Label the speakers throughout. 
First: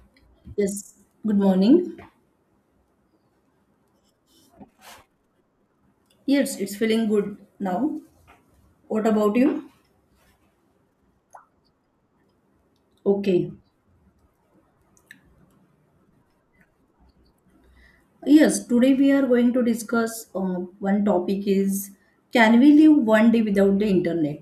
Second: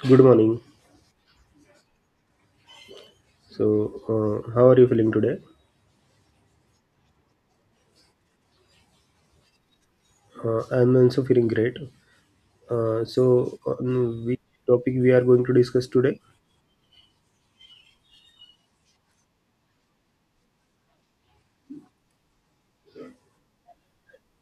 Speaker 1: Good morning.
Speaker 2: Yes, good morning.
Speaker 1: So, how are you feeling today?
Speaker 2: Yes, it's feeling good now. What about you?
Speaker 1: I'm also feeling great. Uh,
Speaker 2: Okay.
Speaker 1: so, um, which topic we are going to discuss today?
Speaker 2: Yes, today we are going to discuss one topic is, can we live one day without the internet?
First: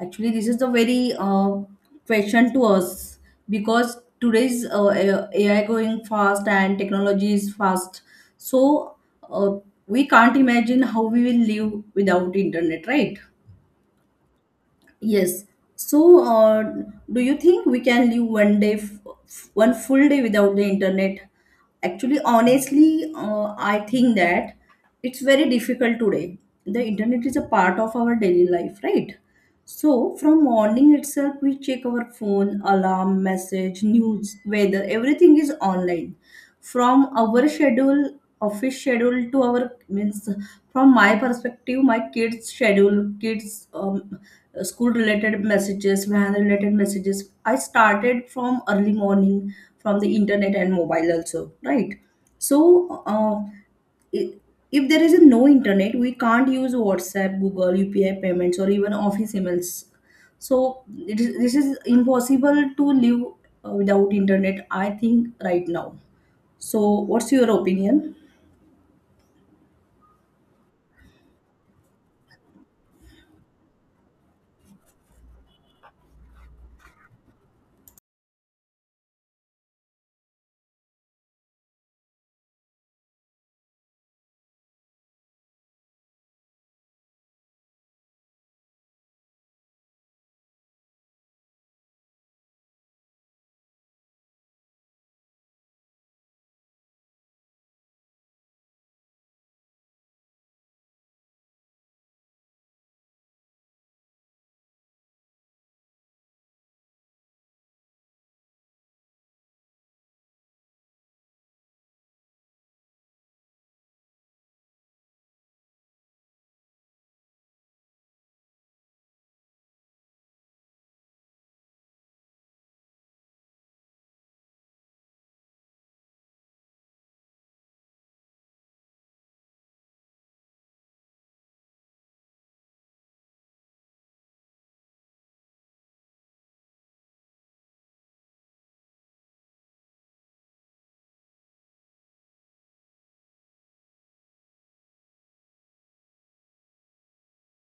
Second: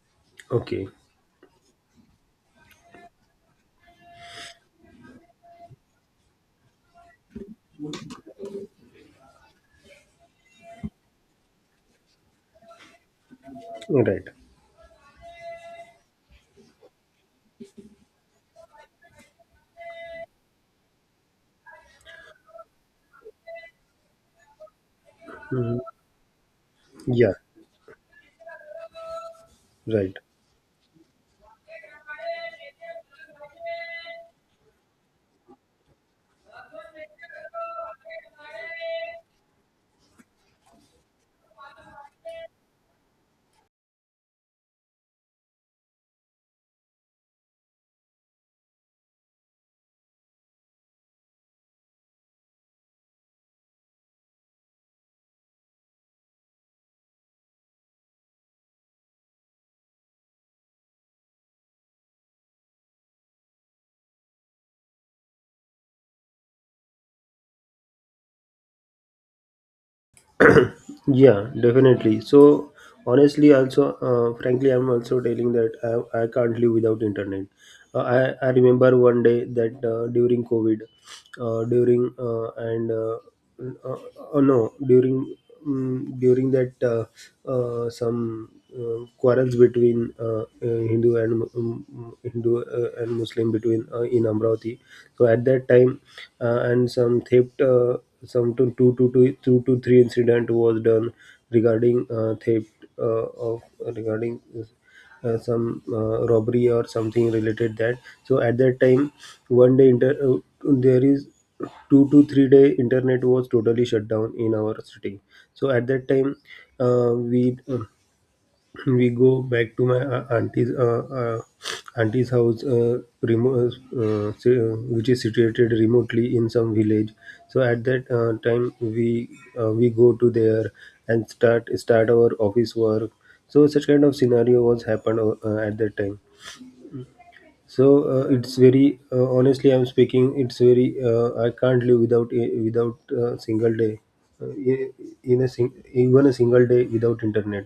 Speaker 2: Actually, this is a
Speaker 1: Okay.
Speaker 2: very question to us because today's AI going fast and technology is fast. So uh, we can't imagine how we will live without internet, right?
Speaker 1: Right.
Speaker 2: Yes. So, do you think we can live one day, one full day without the internet? Actually, honestly, I think that it's very
Speaker 1: Mhm.
Speaker 2: difficult today. The internet
Speaker 1: Yeah.
Speaker 2: is a part of our daily life, right?
Speaker 1: Right.
Speaker 2: So, from morning itself, we check our phone, alarm, message, news, weather, everything is online. From our schedule, office schedule to our means, from my perspective, my kids' schedule, kids' school related messages, van related messages I started from early morning from the internet and mobile also, right? So uh, i- if there is no internet, we can't use WhatsApp, Google, UPI payments or even office emails. So this is impossible to live without internet, I think right now. So what's your opinion?
Speaker 1: Yeah, definitely. So honestly, also, frankly, I'm also telling that I can't live without internet. Uh, I remember one day that during COVID, during and uh, no, during that some quarrels between Hindu and Muslim between in Amravati. So at that time, and some theft. Some to two, Two to three incident was done regarding theft, of regarding some robbery or something related that. So at that time, one day there is 2 to 3 day internet was totally shut down in our city. So at that time, uh, we uh, we go back to my auntie's auntie's house, which is situated remotely in some village. So at that time, we go to there and start our office work. So such kind of scenario was happened, at that time. So, it's very honestly, I'm speaking, it's very, I can't live without without a single day, uh, in in even a single day without internet.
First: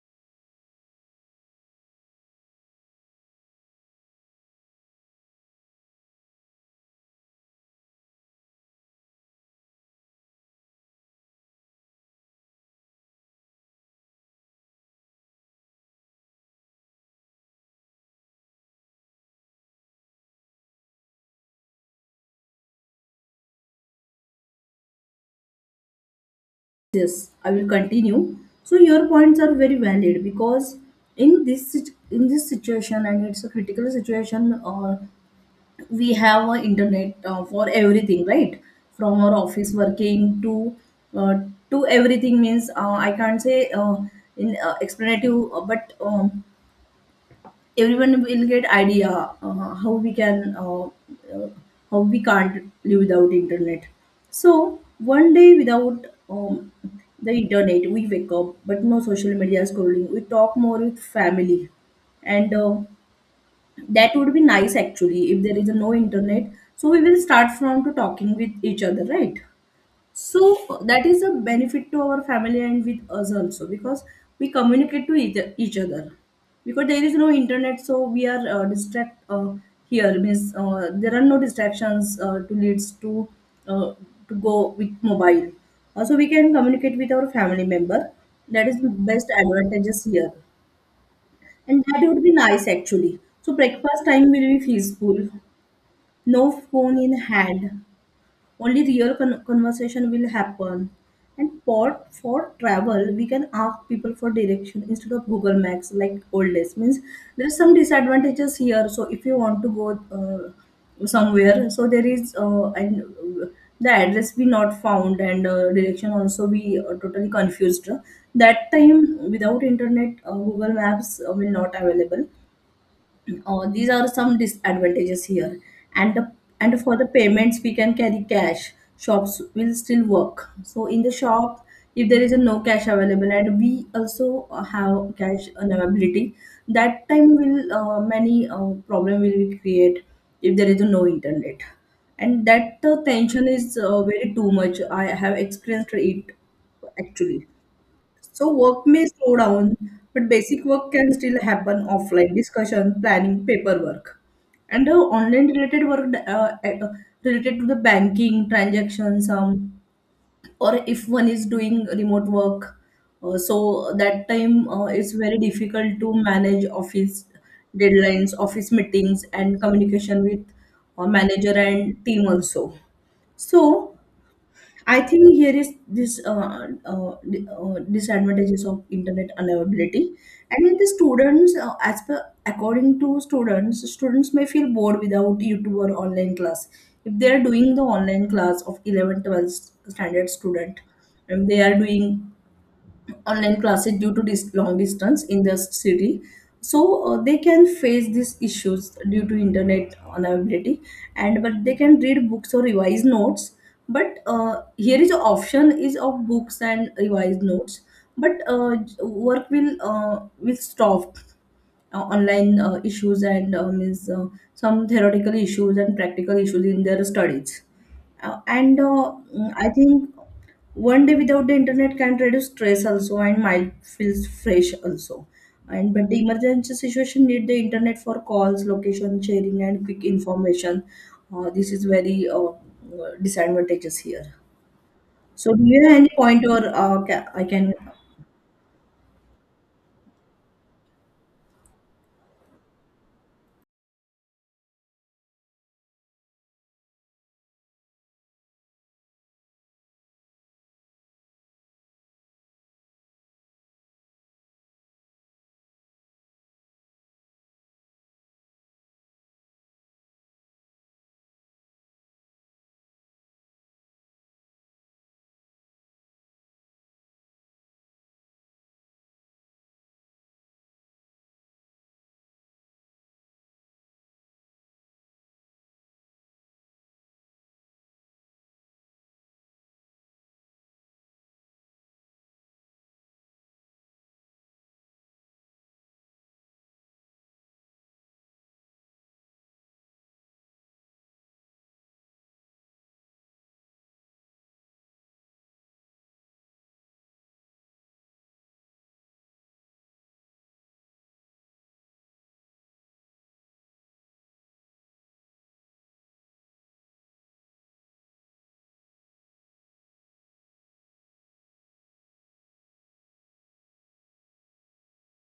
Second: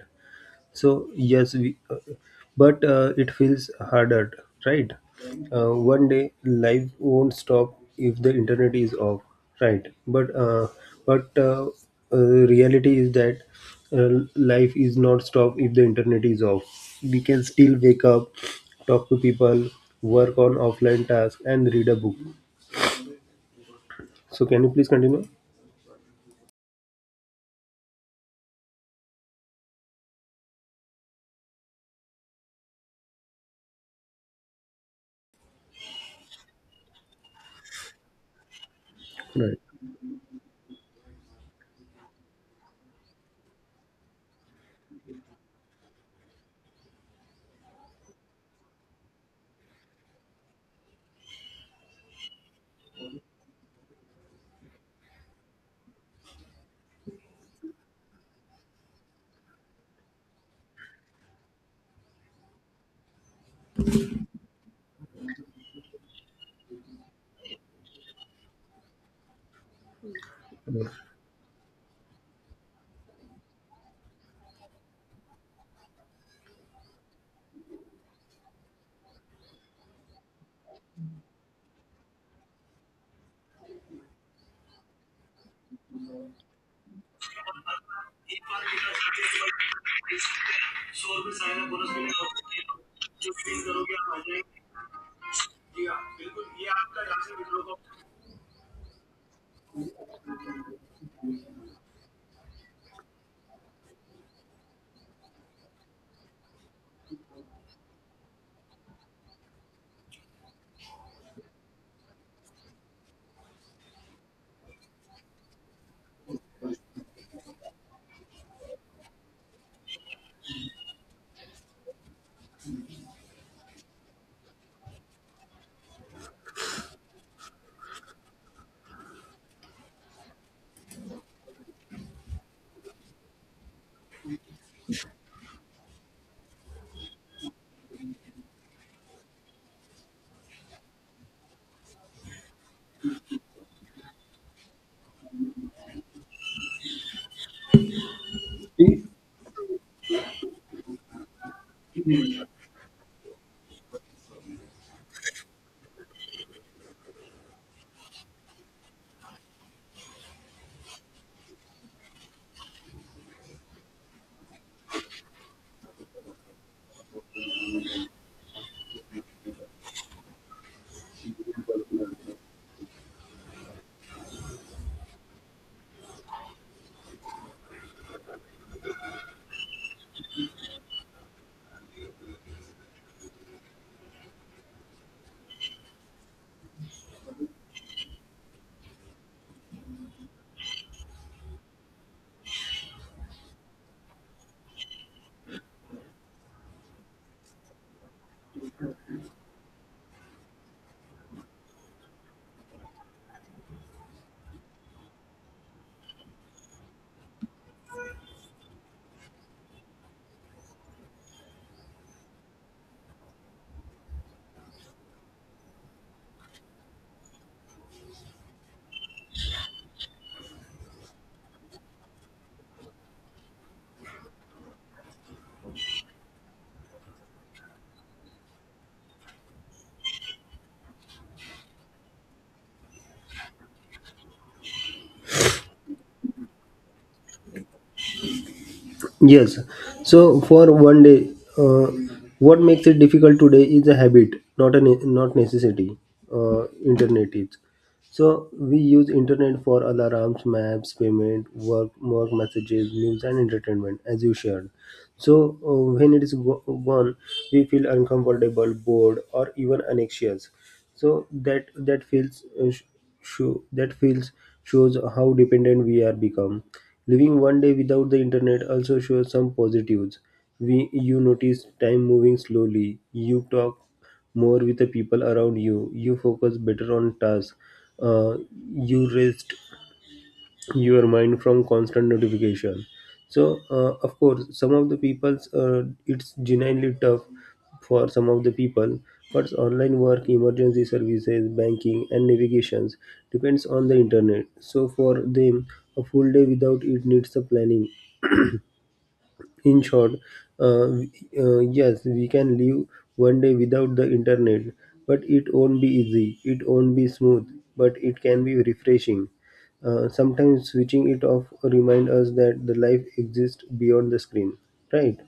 Speaker 1: So yes, we but it feels harder, right? One day life won't stop if the internet is off, right? But uh, reality is that, life is not stopped if the internet is off. We can still wake up, talk to people, work on offline tasks, and read a book. So can you please continue?
Speaker 2: Yes, I will continue. So your points are very valid because in this situation, and it's a critical situation. We have internet for everything, right? From our
Speaker 1: Right.
Speaker 2: office working uh, to everything means I can't say in explanative, but everyone will get idea how we can uh, how we can't live without internet. So one day without the internet, we wake up but no social media scrolling, we talk more with family, and that would be nice actually if there is no internet. So we will start from to talking with each other, right? So
Speaker 1: Right.
Speaker 2: that is a benefit to our family and with us also because we communicate to each other. Because there is no internet, so we are distract here means there are no distractions to leads uh, to go with mobile. Also, we can communicate with our family member. That is the best advantages here, and that would be nice actually. So breakfast time will be peaceful, no phone in hand, only real conversation will happen. And pot for travel, we can ask people for direction instead of Google Maps like old days. Means there's some disadvantages here. So if you want to go somewhere, so there is and the address be not found, and direction also be totally confused. That time without internet, Google Maps will not available. These are some disadvantages here. and the, and for the payments, we can carry cash, shops will still work. So in the shop, if there is a no cash available, and we also have cash availability, that time will many problem will be create if there is a no internet. And that tension is very too much, I have experienced it actually. So work may slow down, but basic work can still happen, offline discussion, planning, paperwork. And the online related work related to the banking transactions, or if one is doing remote work, so that time it's very difficult to manage office deadlines, office meetings, and communication with manager and team also. So I think here is this disadvantages of internet unavailability. And then the students, as per according to students, students may feel bored without YouTube or online class. If they are doing the online class of 11, 12 standard student, and they are doing online classes due to this long distance in the city, so they can face these issues due to internet unavailability. And but they can read books or revise notes. But here is an option is of books and revised notes, but work will stop. Online issues and means some theoretical issues and practical issues in their studies. I think one day without the internet can reduce stress also and mind feels fresh also. And but the emergency situation need the internet for calls, location sharing, and quick information. This is very disadvantages here. So do you have any point or I can.
Speaker 1: Yes. So for one day, uh, what makes it difficult today is a habit, not a ne- not necessity. Internet is. So we use internet for alarms, maps, payment, work messages, news, and entertainment, as you shared. So, when it is gone, we feel uncomfortable, bored, or even anxious. So that that feels show that feels shows how dependent we are become. Living one day without the internet also shows some positives. We you notice time moving slowly. You talk more with the people around you. You focus better on tasks. Uh, you rest your mind from constant notification. So, of course, some of the people's it's genuinely tough for some of the people. But online work, emergency services, banking, and navigations depends on the internet. So for them, a full day without it needs a planning. In short, uh, yes, we can live one day without the internet, but it won't be easy. It won't be smooth, but it can be refreshing. Sometimes switching it off remind us that the life exists beyond the screen, right?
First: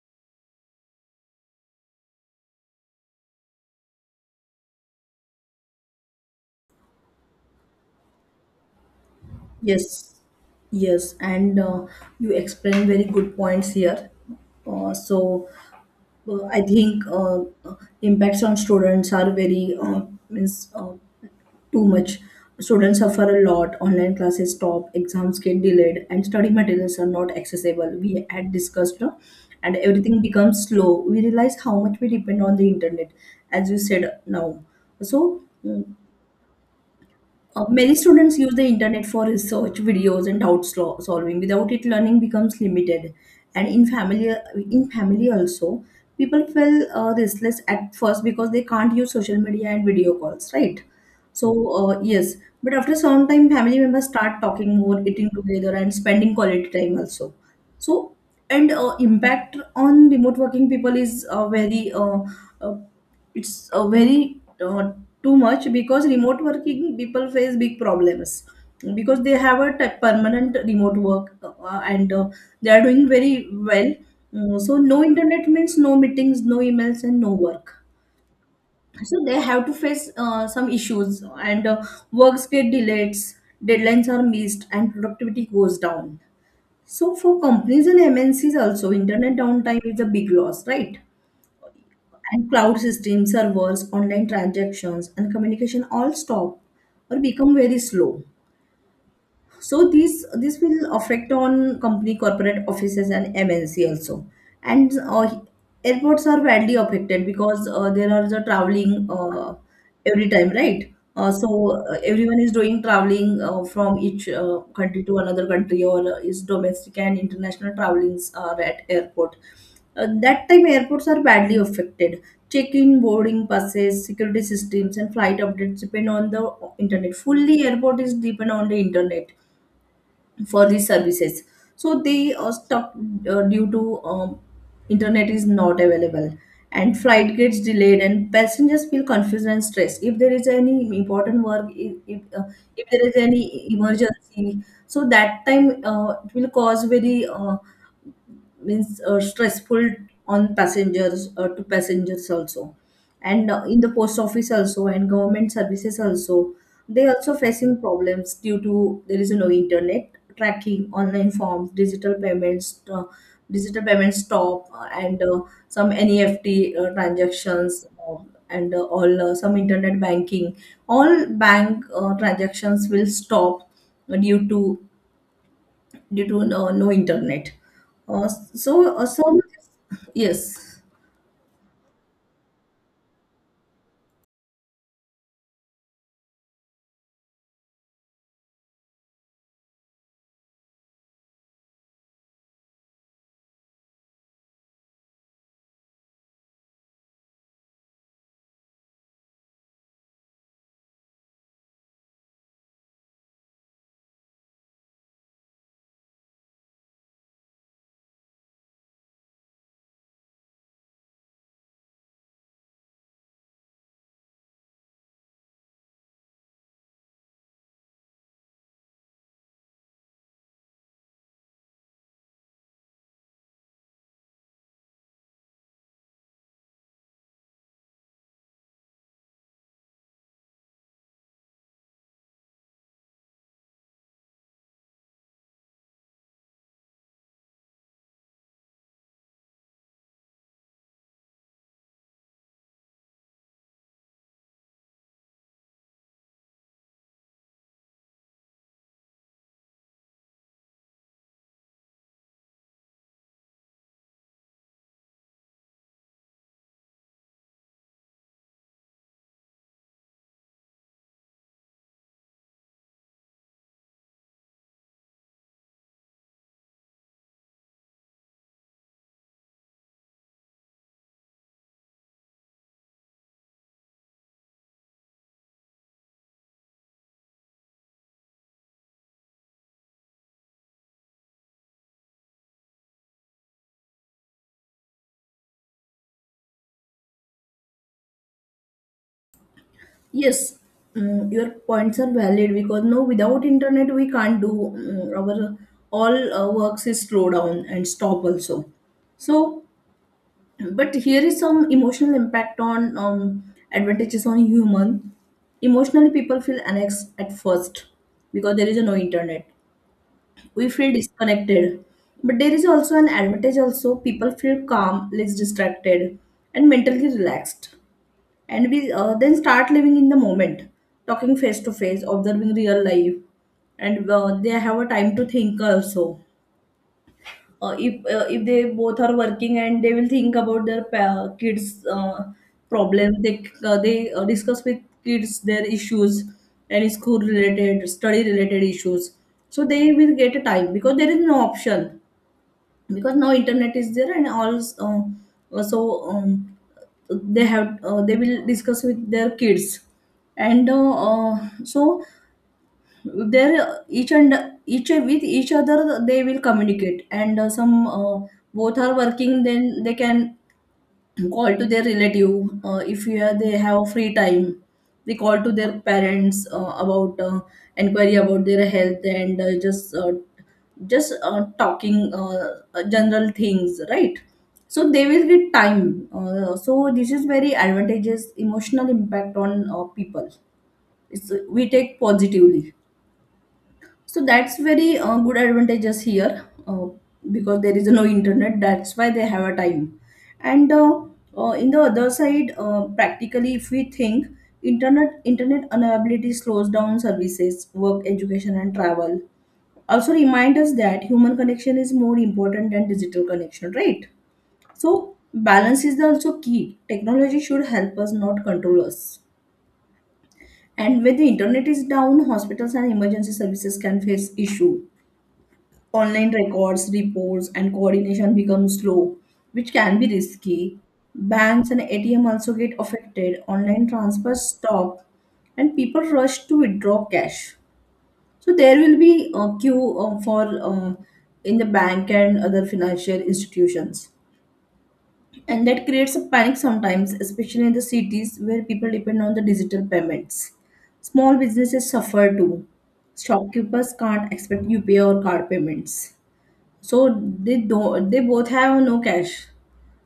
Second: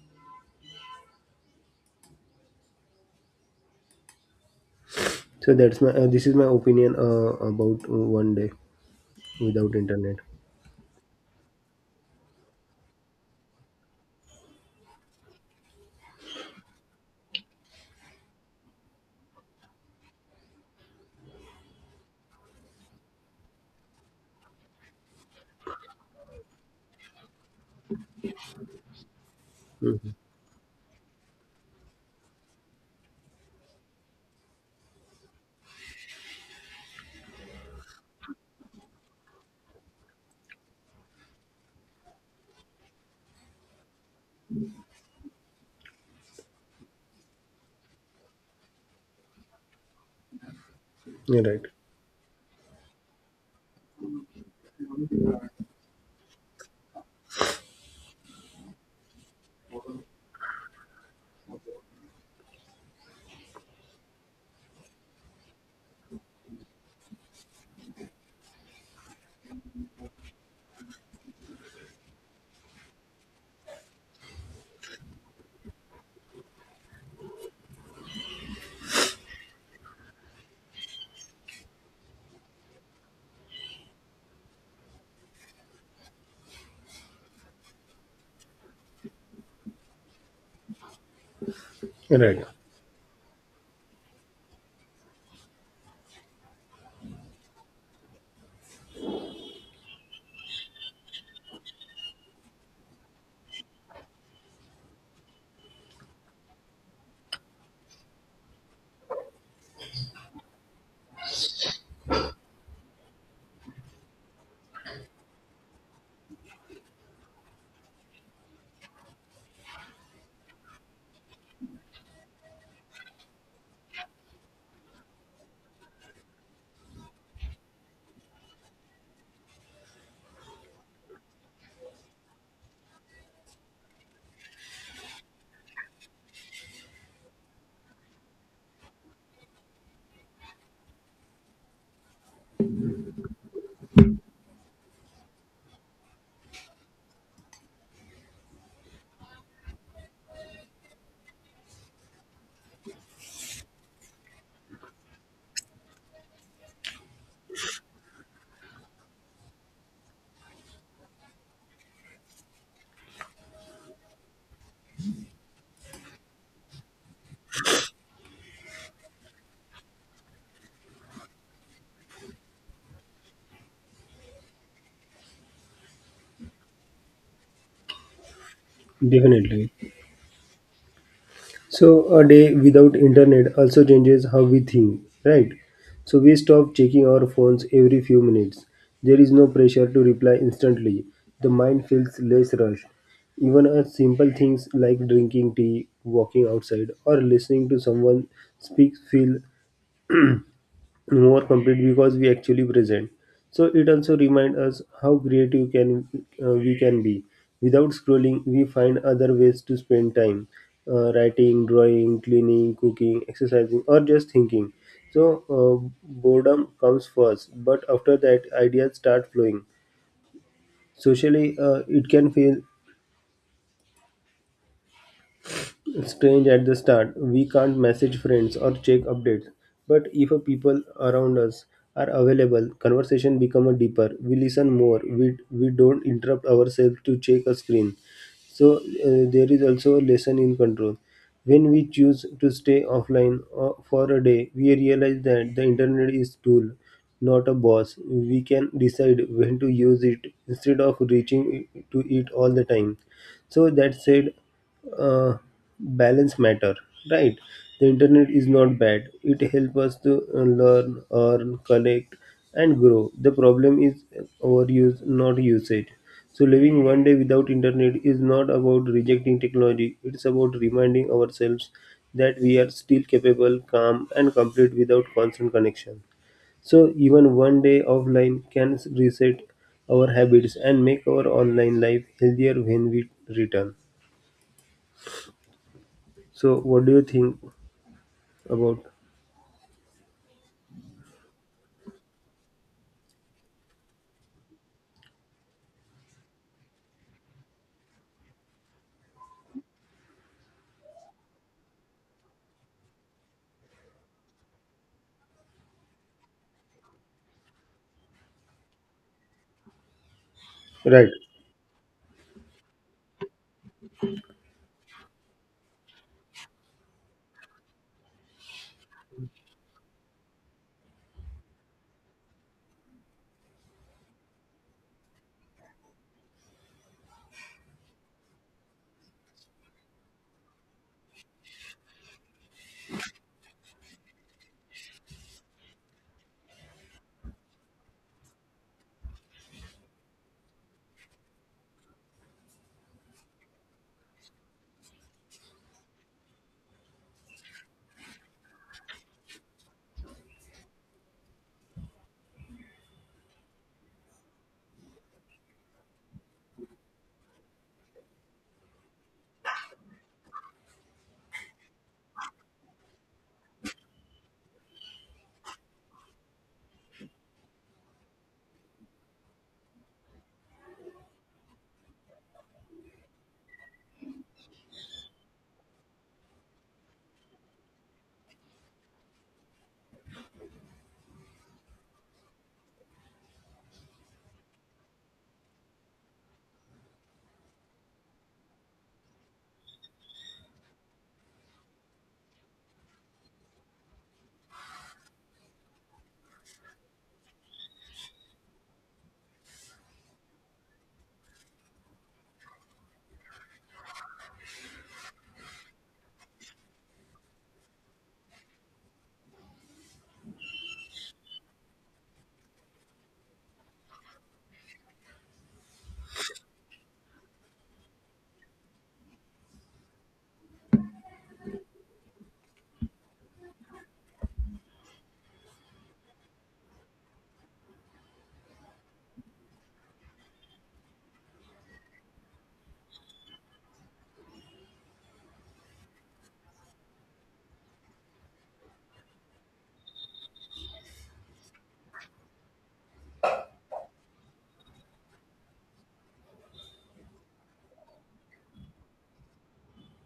Speaker 1: So that's my this is my opinion about one day without
Speaker 2: Yes,
Speaker 1: internet.
Speaker 2: yes, and you explained very good points here. So I think impacts on students are very means too much. Students suffer a lot. Online classes stop, exams get delayed, and study materials are not accessible. We had discussed, no? And
Speaker 1: Hmm.
Speaker 2: everything becomes slow. We realize how much we depend on the internet, as you said now. So. Many students use the internet for research, videos, and solving. Without it, learning becomes limited. And in family also, people feel restless at first because they can't use social media and video calls, right? So
Speaker 1: Right.
Speaker 2: yes, but after some time, family members start talking more, eating together, and spending quality time also. So and impact on remote working people is very uh, it's a very too much because remote working people face big problems because they have a permanent remote work, and they are doing very well. So no internet means no meetings, no emails and no work. So they have to face some issues, and works get delayed, deadlines are missed and productivity goes down. So for companies and MNCs also, internet downtime is a big loss, right?
Speaker 1: Right.
Speaker 2: And cloud systems, servers, online transactions, and communication all stop or become very slow. So this will affect on company corporate offices and MNC also. And airports are badly affected because there are the traveling every time, right? Everyone is doing traveling from each country to another country, or is domestic and international travelings are at airport. That time airports are badly affected. Check-in, boarding passes, security systems and flight updates depend on the internet. Fully airport is depend on the internet for these services. So they are stuck due to internet is not available. And flight gets delayed and passengers feel confused and stressed if there is any important work, if there is any emergency. So that time it will cause very means stressful on passengers to passengers also. And in the post office also and government services also, they also facing problems due to there is no internet. Tracking, online forms, digital payments stop, and some NEFT transactions, and all some internet banking. All bank transactions will stop due to due to no internet. So
Speaker 1: Definitely.
Speaker 2: yes,
Speaker 1: So a day without internet also changes how we think, right? So we stop checking our phones every few minutes. There is no pressure to reply instantly. The mind feels less rushed. Even a simple things like drinking tea, walking outside, or listening to someone speak feel more complete because we actually present. So it also reminds us how creative can we can be. Without scrolling, we find other ways to spend time, writing, drawing, cleaning, cooking, exercising, or just thinking. So, boredom comes first, but after that ideas start flowing. Socially, it can feel strange at the start. We can't message friends or check updates. But if a people around us are available, conversation become a deeper. We listen more. We don't interrupt ourselves to check a screen. So, there is also a lesson in control. When we choose to stay offline for a day, we realize that the internet is tool, not a boss. We can decide when to use it instead of reaching to it all the time. So that said, uh, balance matter, right? The internet is not bad, it helps us to learn, earn, connect, and grow. The problem is overuse, not usage. So living one day without internet is not about rejecting technology, it's about reminding ourselves that we are still capable, calm, and complete without constant connection. So even one day offline can reset our habits and make our online life healthier when we return. So, what do you think about?
Speaker 2: yes. Your points are valid because no, without internet we can't do, our all works is slow down and stop also. So but here is some emotional impact on advantages on human. Emotionally, people feel annexed at first because there is no internet, we feel
Speaker 1: Right.
Speaker 2: disconnected. But there is also an advantage also, people feel calm, less distracted and mentally relaxed. And we then start living in the moment, talking face to face, observing real life. And they have a time to think also. If they both are working, and they will think about their kids problems, they discuss with kids their issues and school related, study related issues. So they will get a time because there is no option, because now internet is there and all. Uh, so um, they have they will discuss with their kids. And so there each and each with each other they will communicate. And some both are working, then they can call to their relative. If you have, they have free time, they call to their parents about inquiry about their health. And just talking general things, right? So they will get time. So this is very advantageous emotional impact on people. It's, we take positively. So that's very good advantages here because there is no internet. That's why they have a time. And in the other side, practically, if we think, internet unavailability slows down services, work, education, and travel. Also, remind us that human connection is more important than digital connection, right? So balance is also key. Technology should help us, not control us. And when the internet is down, hospitals and emergency services can face issue. Online records, reports, and coordination become slow, which can be risky. Banks and ATM also get affected, online transfers stop, and people rush to withdraw cash. So there will be a queue for uh, in the bank and other financial institutions. And that creates a panic sometimes, especially in the cities where people depend on the digital payments. Small businesses suffer too. Shopkeepers can't expect UPI or card payments. So they both have no cash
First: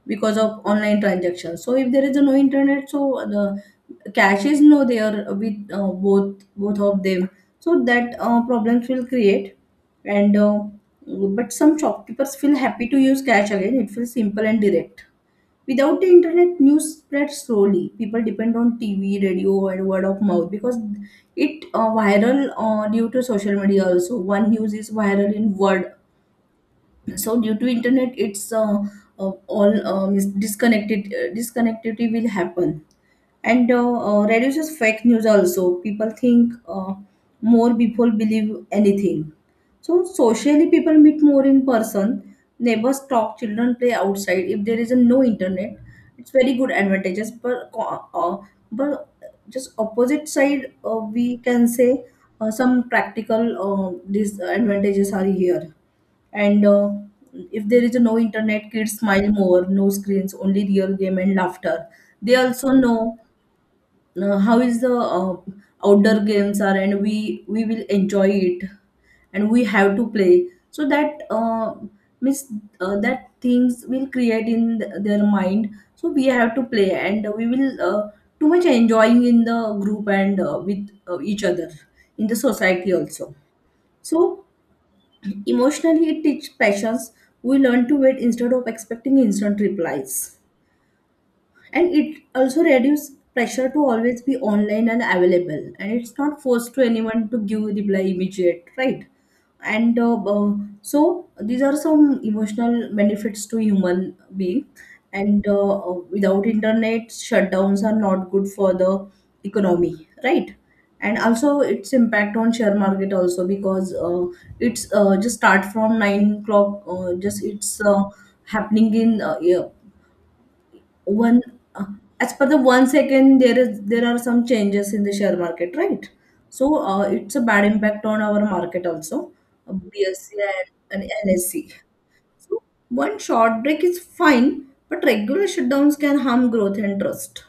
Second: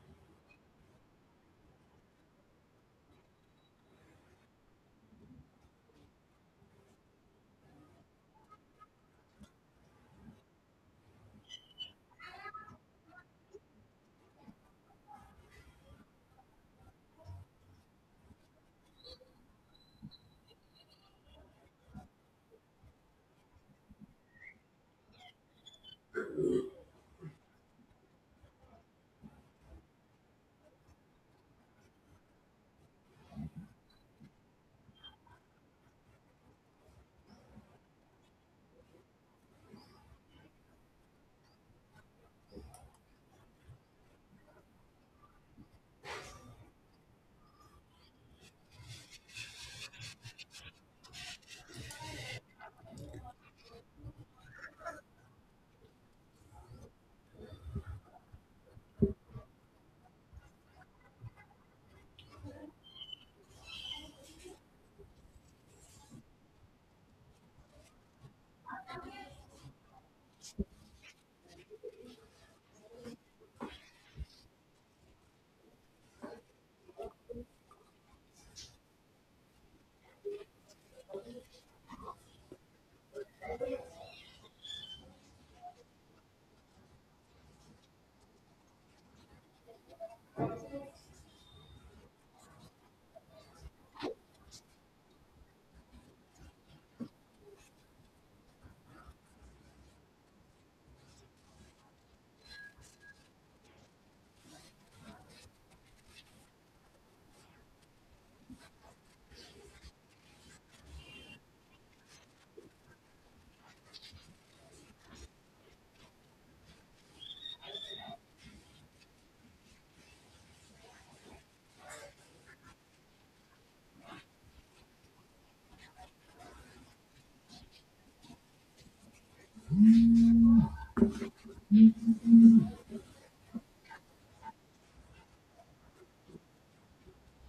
Speaker 2: because of online transactions. So if there is a no internet, so the cash is no there with both of them. So that problems will create, and but some shopkeepers feel happy to use cash again. It feels simple and direct. Without the internet, news spreads slowly. People depend on TV, radio, and word of mouth because it viral due to social media also. One news is viral in word so due to internet it's all is disconnected disconnectivity will happen and reduces fake news also. People think more people believe anything. So socially people meet more in person, neighbors talk, children play outside. If there is a no internet, it's very good advantages, but but just opposite side we can say some practical disadvantages are here and if there is no internet, kids smile more, no screens, only real game and laughter. They also know how is the outdoor games are, and we will enjoy it, and we have to play. So that means that things will create in their mind. So we have to play, and we will too much enjoying in the group and with each other in the society also. So emotionally, it teaches patience. We learn to wait instead of expecting instant replies, and it also reduces pressure to always be online and available, and it's not forced to anyone to give reply immediate, right? And uh, uh, so these are some emotional benefits to human being, and without internet shutdowns are not good for the economy, right? And also its impact on share market also, because it's just start from 9 o'clock, just it's happening in yeah, one uh, as per the 1 second, there are some changes in the share market, right? So it's a bad impact on our market also, BSC and NSC. So one short break is fine, but regular shutdowns can harm growth and trust.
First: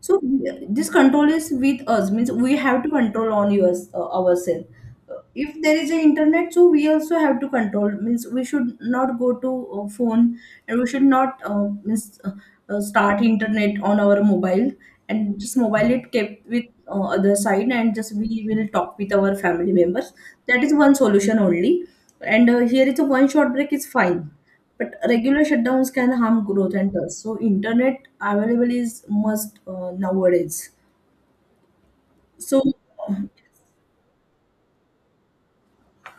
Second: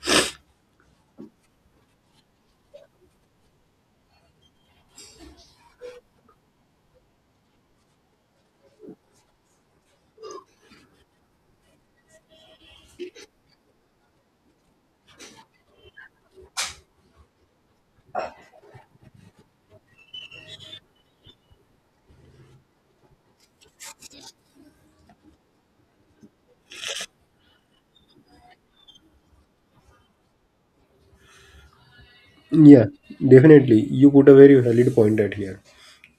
Speaker 2: So this control is with us, means we have to control on yours, ourselves. If there is an internet, so we also have to control, means we should not go to phone, and we should not means start internet on our mobile, and just mobile it kept with other side, and just we will talk with our family members. That is one solution only. And here is a one short break is fine, but regular shutdowns can harm growth and trust. So internet available is must nowadays. So
Speaker 1: Yeah, definitely. You put a very valid point at here.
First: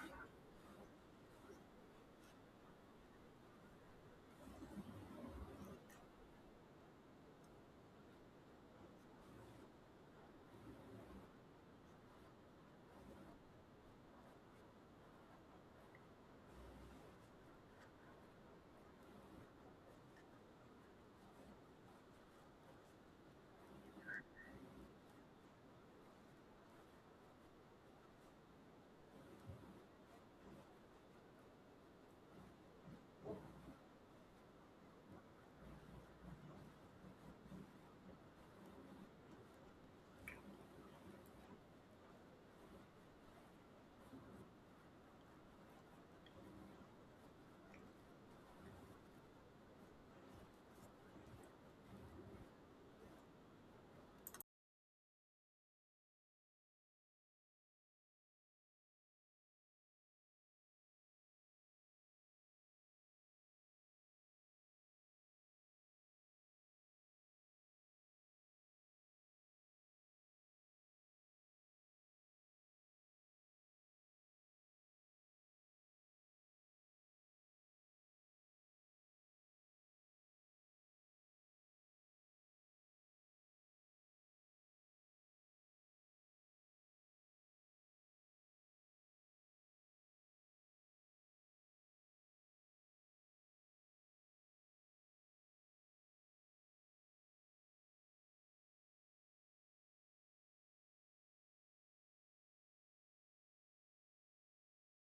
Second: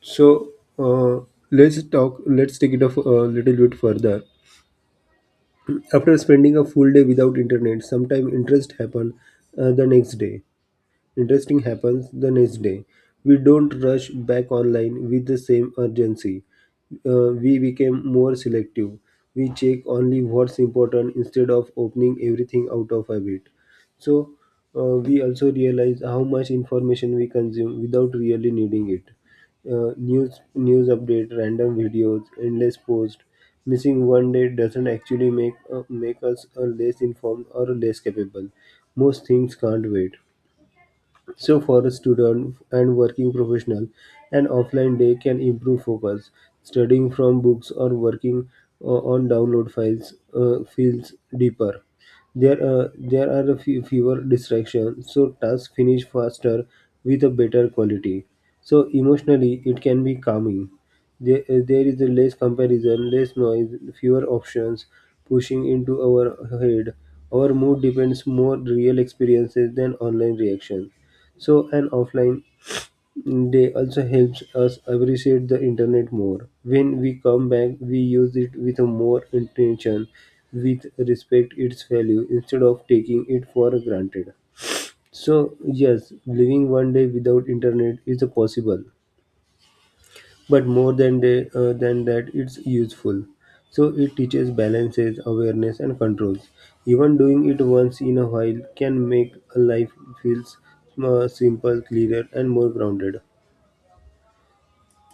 Speaker 1: So, uh, let's talk. Let's take it off a little bit further. After spending a full day without internet, sometime interest happen, the next day. Interesting happens the next day. We don't rush back online with the same urgency. We became more selective. We check only what's important instead of opening everything out of habit. So, we also realize how much information we consume without really needing it. News update, random videos, endless posts. Missing one day doesn't actually make us less informed or less capable. Most things can't wait. So for a student and working professional, an offline day can improve focus. Studying from books or working uh, on download files feels deeper. There are fewer distractions, so tasks finish faster with a better quality. So emotionally, it can be calming. There is less comparison, less noise, fewer options pushing into our head. Our mood depends more real experiences than online reactions. So an offline day also helps us appreciate the internet more. When we come back, we use it with a more intention, with respect its value instead of taking it for granted. So yes, living one day without internet is possible, but more than than that, it's useful. So it teaches balances, awareness, and controls. Even doing it once in a while can make a life feels simple, clearer, and more grounded.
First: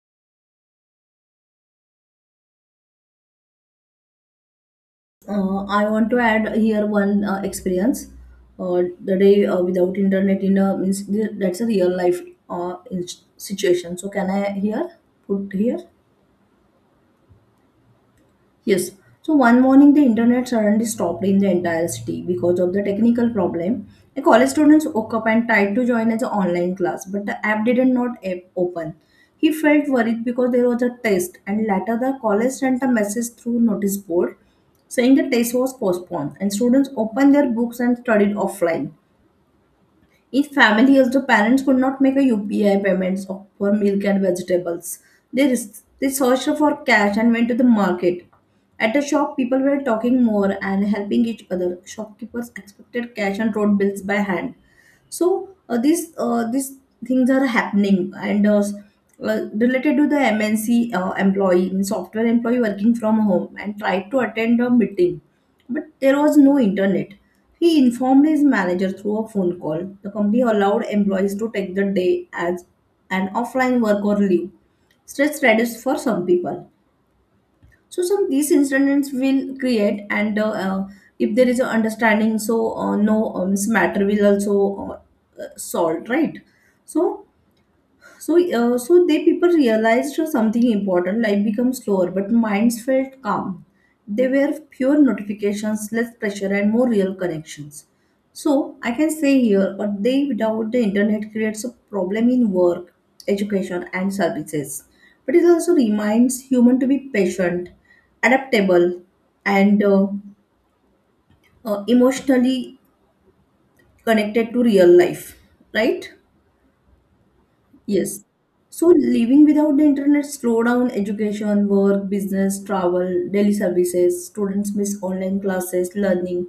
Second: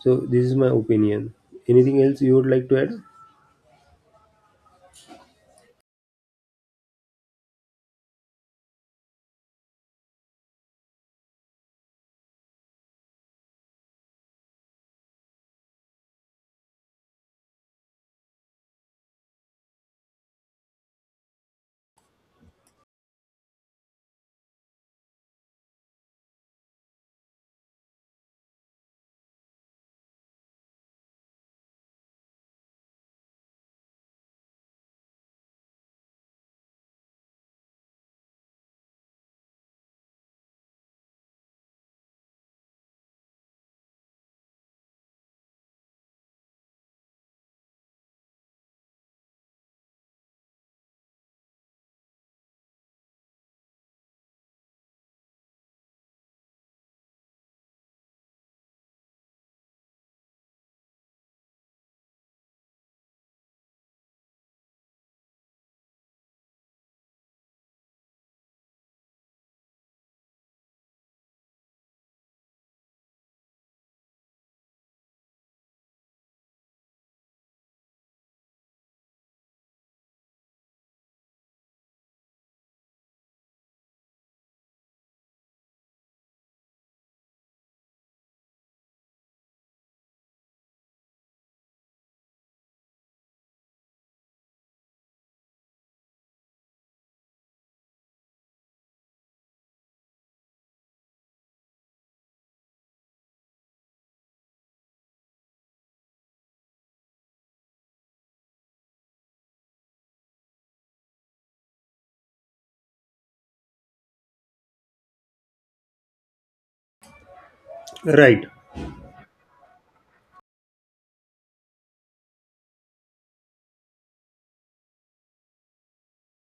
Speaker 1: So this is my opinion. Anything else you would like to add?
Speaker 2: I want to add here one experience. The day without internet in a means that's a real life in situation. So can I here put here? Yes. So one morning, the internet suddenly stopped in the entire city because of the technical problem. A college student woke up and tried to join as an online class, but the app did not open. He felt worried because there was a test, and later the college sent a message through notice board saying the test was postponed, and students opened their books and studied offline. In families, the parents could not make a UPI payments for milk and vegetables. They searched for cash and went to the market. At the shop, people were talking more and helping each other. Shopkeepers expected cash and wrote bills by hand. So these things are happening, and related to the MNC employee, means software employee working from home and tried to attend a meeting, but there was no internet. He informed his manager through a phone call. The company allowed employees to take the day as an offline work or leave. Stress reduced for some people. So some these incidents will create, and if there is a understanding, so no matter will also solved, right? So so, uh, so they people realized something important. Life becomes slower, but minds felt calm. They were fewer notifications, less pressure, and more real connections. So I can say here, a day without the internet creates a problem in work, education, and services. But it also reminds human to be patient, adaptable, and emotionally connected to real life. Right? Yes.
Speaker 1: Right.
Speaker 2: So living without the internet slow down education, work, business, travel, daily services. Students miss online classes, learning.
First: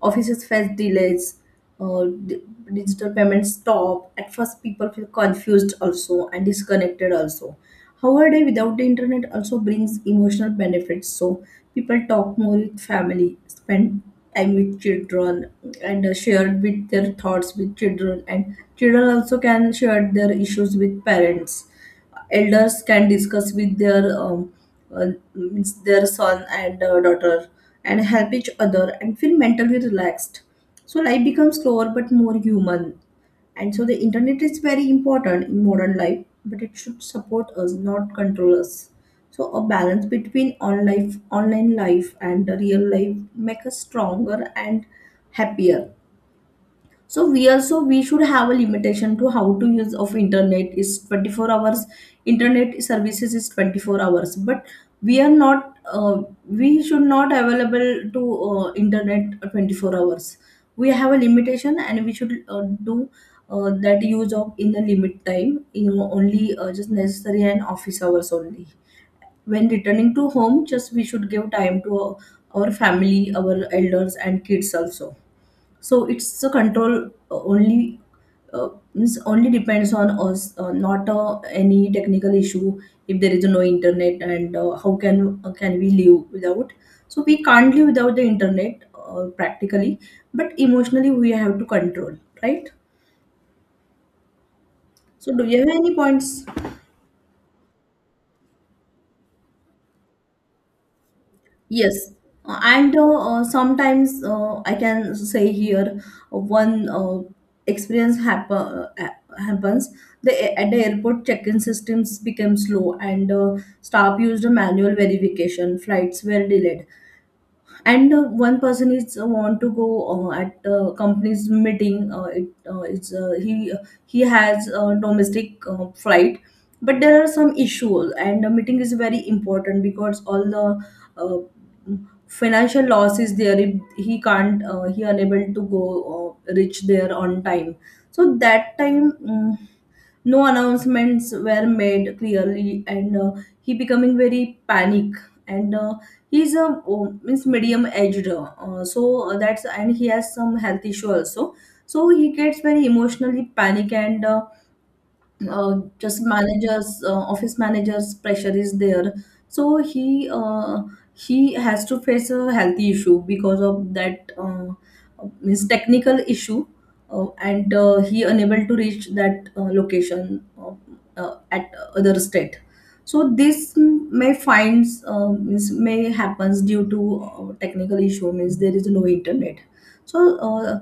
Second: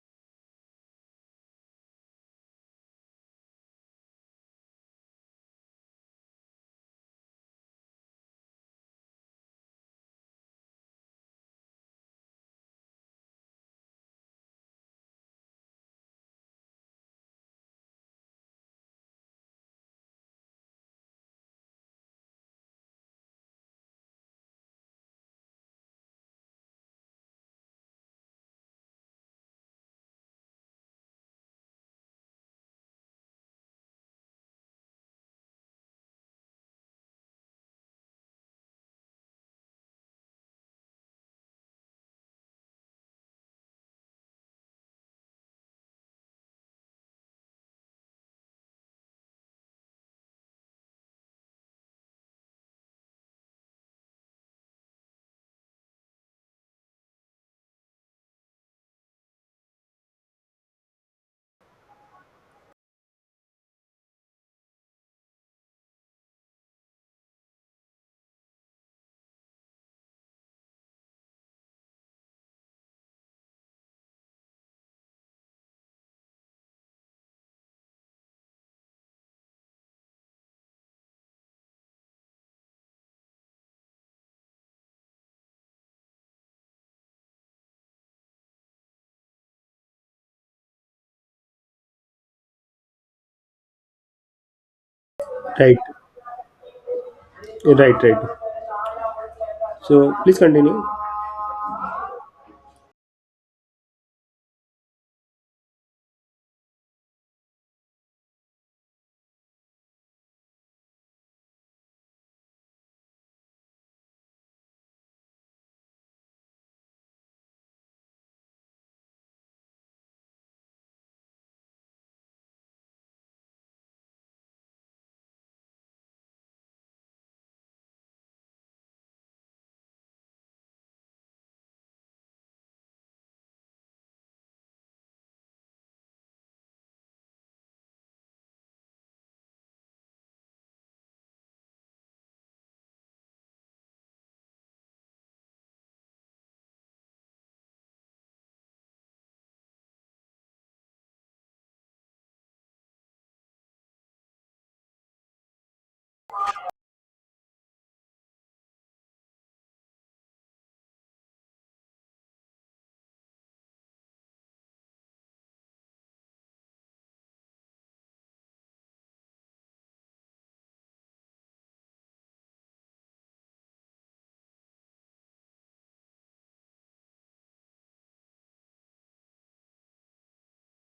Speaker 2: Offices face delays. Uh, di- digital payments stop. At first, people feel confused also and disconnected also. However, a day without the internet also brings emotional benefits. So people talk more with family, spend time with children, and share with their thoughts with children. And children also can share their issues with parents. Elders can discuss with their uh, means their son and daughter, and help each other and feel mentally relaxed. So life becomes slower but more human. And so the internet is very important in modern life, but it should support us, not control us. So a balance between on life, online life and the real life make us stronger and happier. So we also we should have a limitation to how to use of internet is 24 hours. Internet services is 24 hours, but we are not we should not available to internet 24 hours. We have a limitation, and we should do that use of in the limit time, you know, only just necessary and office hours only. When returning to home, just we should give time to our family, our elders and kids also. So it's a control only, means only depends on us, not any technical issue. If there is no internet, and how can we live without? So we can't live without the internet, practically, but emotionally we have to control, right? So do you have
Speaker 1: Right.
Speaker 2: any points?
Speaker 1: Right. Right. So please continue.
Speaker 2: Yes, and sometimes I can say here one experience happens. The at the airport check-in systems became slow, and staff used a manual verification. Flights were delayed, and one person is want to go at company's meeting, it it's he has a domestic flight, but there are some issues, and the meeting is very important because all the uh, financial loss is there if he can't he unable to go reach there on time. So that time no announcements were made clearly, and he becoming very panic, and he's a means medium aged, so that's, and he has some health issue also. So he gets very emotionally panic, and just managers office managers pressure is there. So he has to face a healthy issue because of that his technical issue, and he unable to reach that location, at other state. So this may finds means may happens due to technical issue, means there is no internet. So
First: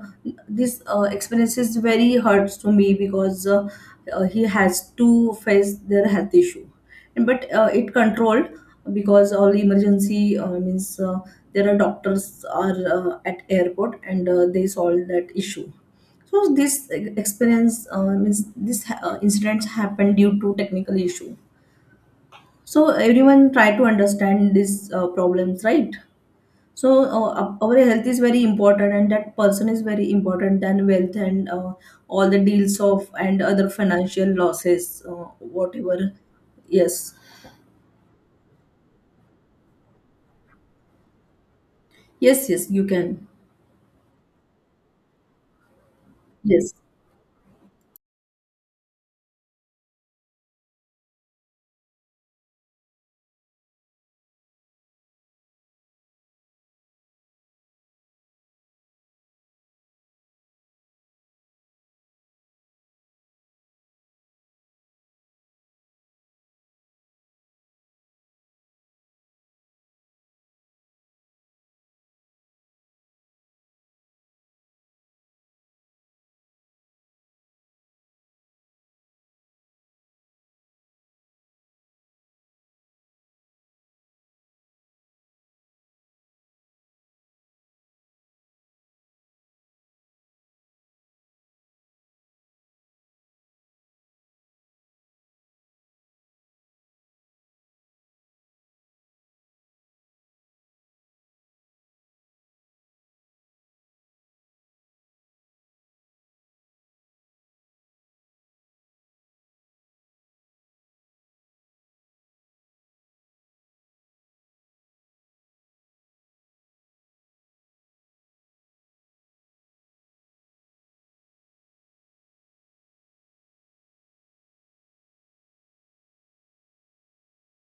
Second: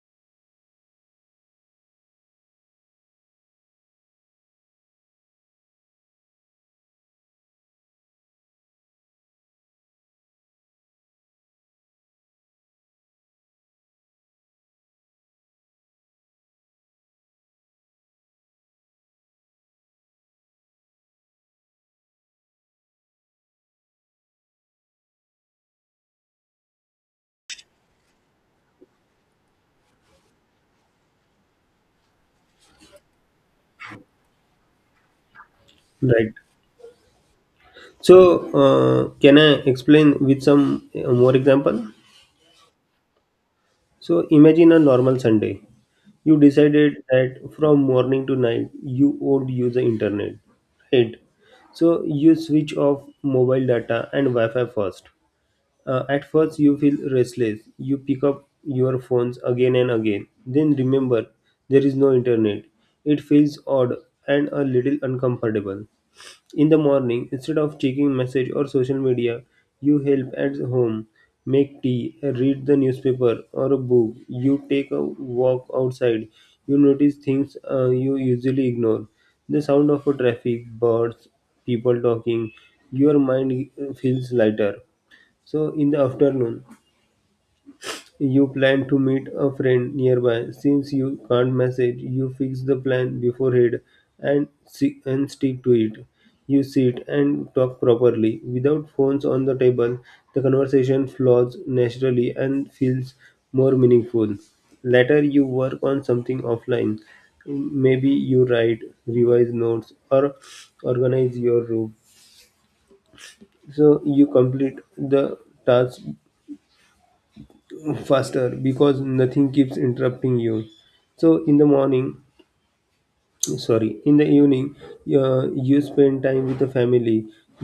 Speaker 2: this experience is very hurts to me because he has to face their health issue, and but it controlled because all emergency means there are doctors are at airport, and they solve that issue. So this experience, means this incidents happened due to technical issue. So everyone try to understand these problems, right? So our health is very important, and that person is very important than wealth, and all the deals of and other financial losses, whatever.
Speaker 1: Right.
Speaker 2: Yes,
Speaker 1: So, can I explain with some more example?
Speaker 2: yes, yes. You can.
Speaker 1: So imagine a normal Sunday. You
Speaker 2: Yes,
Speaker 1: decided that from morning to night you won't use the internet, right? So you switch off mobile data and Wi-Fi first. At first, you feel restless. You pick up your phones again and again. Then remember, there is no internet. It feels odd and a little uncomfortable. In the morning, instead of checking message or social media, you help at home, make tea, read the newspaper or a book. You take a walk outside. You notice things you usually ignore. The sound of a traffic, birds, people talking. Your mind feels lighter. So, in the afternoon, you plan to meet a friend nearby. Since you can't message, you fix the plan beforehand and stick to it. You sit and talk properly without phones on the table. The conversation flows naturally and feels more meaningful. Later, you work on something offline. Maybe you write, revise notes, or organize your room. So you complete the task faster because nothing keeps interrupting you. So in the morning, sorry, in the evening, you spend time with the family.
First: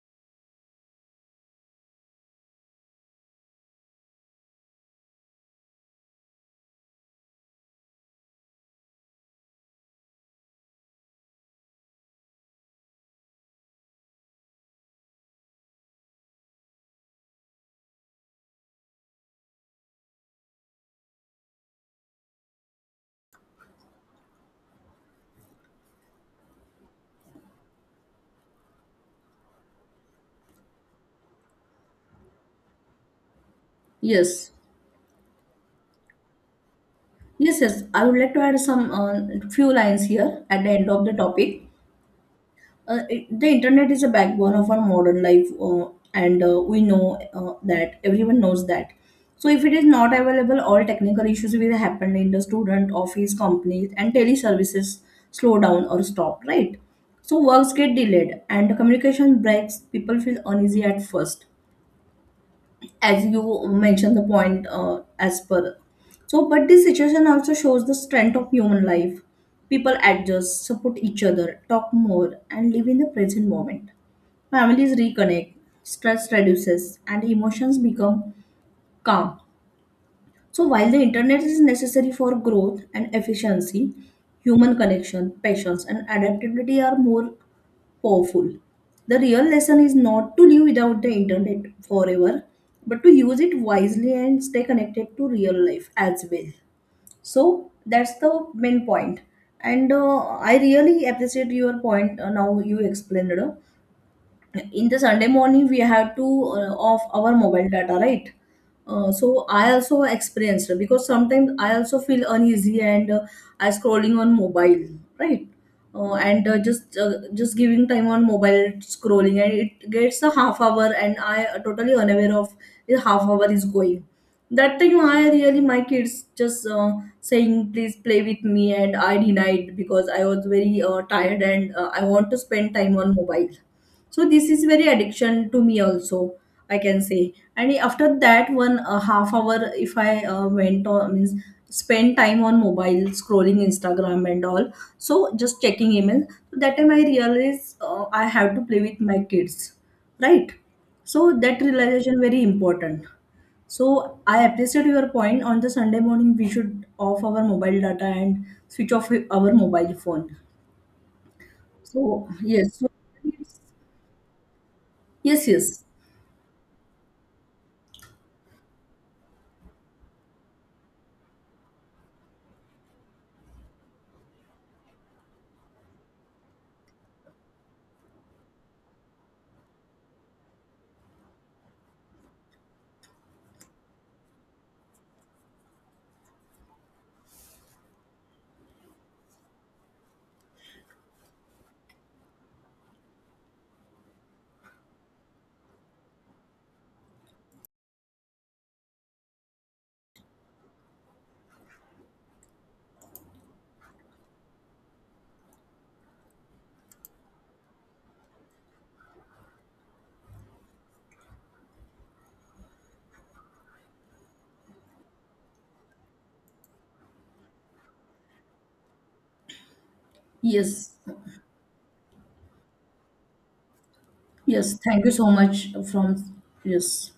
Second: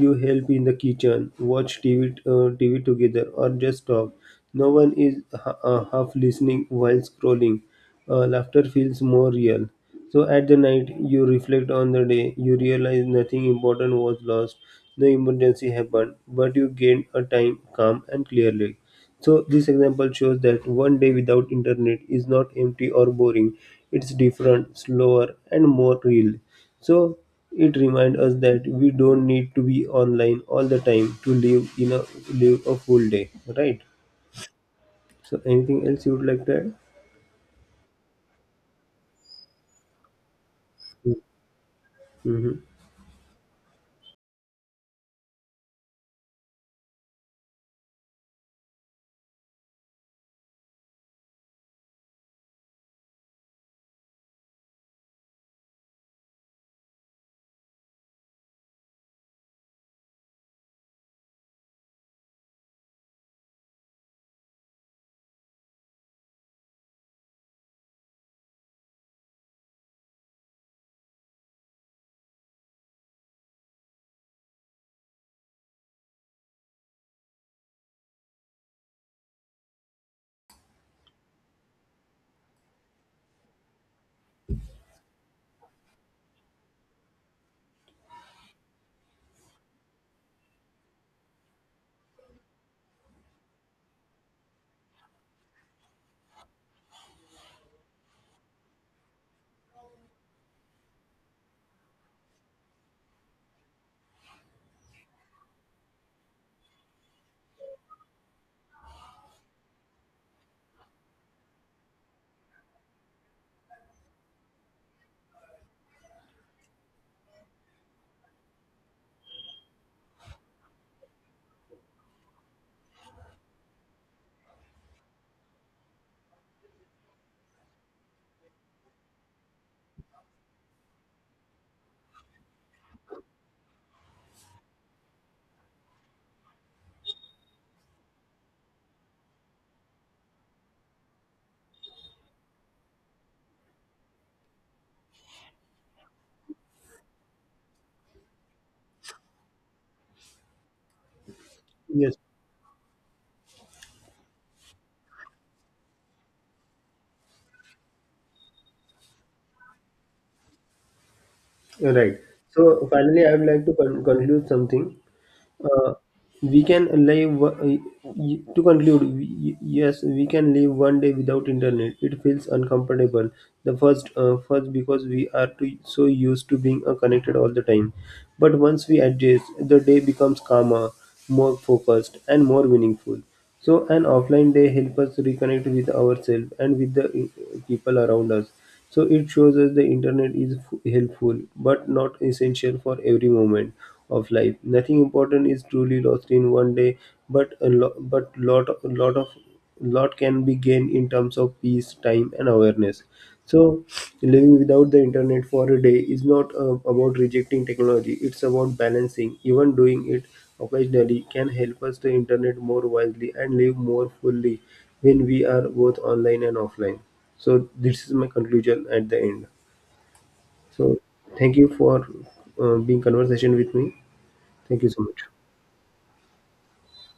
Speaker 1: You help in the kitchen, watch TV together, or just talk. No one is half listening while scrolling. Laughter feels more real. So at the night, you reflect on the day. You realize nothing important was lost. No emergency happened, but you gained a time, calm, and clearly. So this example shows that one day without internet is not empty or boring. It's different, slower, and more real. So it reminds us that we don't need to be online all the time to live a full day, right?
Speaker 2: yes,
Speaker 1: So anything else you would like to add?
Speaker 2: yes, yes. I would like to add some few lines here at the end of the topic.
Speaker 1: Hmm.
Speaker 2: It, the internet is a backbone of our modern life, and we know that everyone knows that. So if it is not available, all technical issues will happen in the student office companies and teleservices slow down or stop, right? So works get delayed and communication breaks. People feel uneasy at first, as you mentioned the point, as per. So but this situation also shows the strength of human life. People adjust, support each other, talk more, and live in the present moment. Families reconnect, stress reduces, and emotions become calm. So, while the internet is necessary for growth and efficiency, human connection, patience, and adaptability are more powerful. The real lesson is not to live without the internet forever, but to use it wisely and stay connected to real life as well. So that's the main point. And I really appreciate your point now you explained. In the Sunday morning we have to off our mobile data, right? So I also experienced, because sometimes I also feel uneasy, and I scrolling on mobile, right? And just giving time on mobile scrolling, and it gets a half hour, and I totally unaware of the half hour is going. That time I really my kids just saying please play with me, and I denied because I was very tired, and I want to spend time on mobile. So this is very addiction to me also, I can say. And after that one half hour, if I went on, means spend time on mobile scrolling Instagram and all, so just checking email. So, that time I realized I have to play with my kids, right? So that
Speaker 1: Yes.
Speaker 2: realization very important. So I appreciate your point. On the Sunday morning, we should off our mobile data and switch off our mobile phone.
Speaker 1: Right.
Speaker 2: So yes,
Speaker 1: So
Speaker 2: so
Speaker 1: finally, I would
Speaker 2: it's-
Speaker 1: like to conclude something.
Speaker 2: yes, yes.
Speaker 1: Uh, we can live o- y- y- To conclude, yes, we can live one day without internet. It feels uncomfortable. First because we are so used to being connected all the time. But once we adjust, the day becomes calmer, more focused, and more meaningful. So an offline day helps us reconnect with ourselves and with the people around us. So it shows us the internet is helpful but not essential for every moment of life. Nothing important is truly lost in one day, but lot can be gained in terms of peace, time, and awareness. So living without the internet for a day is not about rejecting technology. It's about balancing. Even doing it occasionally can help us to internet more wisely and live more fully when we are both online and offline. So this is my conclusion at the end.
Speaker 2: Yes,
Speaker 1: So thank you for being conversation with me.
Speaker 2: yes.
Speaker 1: Thank you so
Speaker 2: Thank you
Speaker 1: much.
Speaker 2: so much from yes.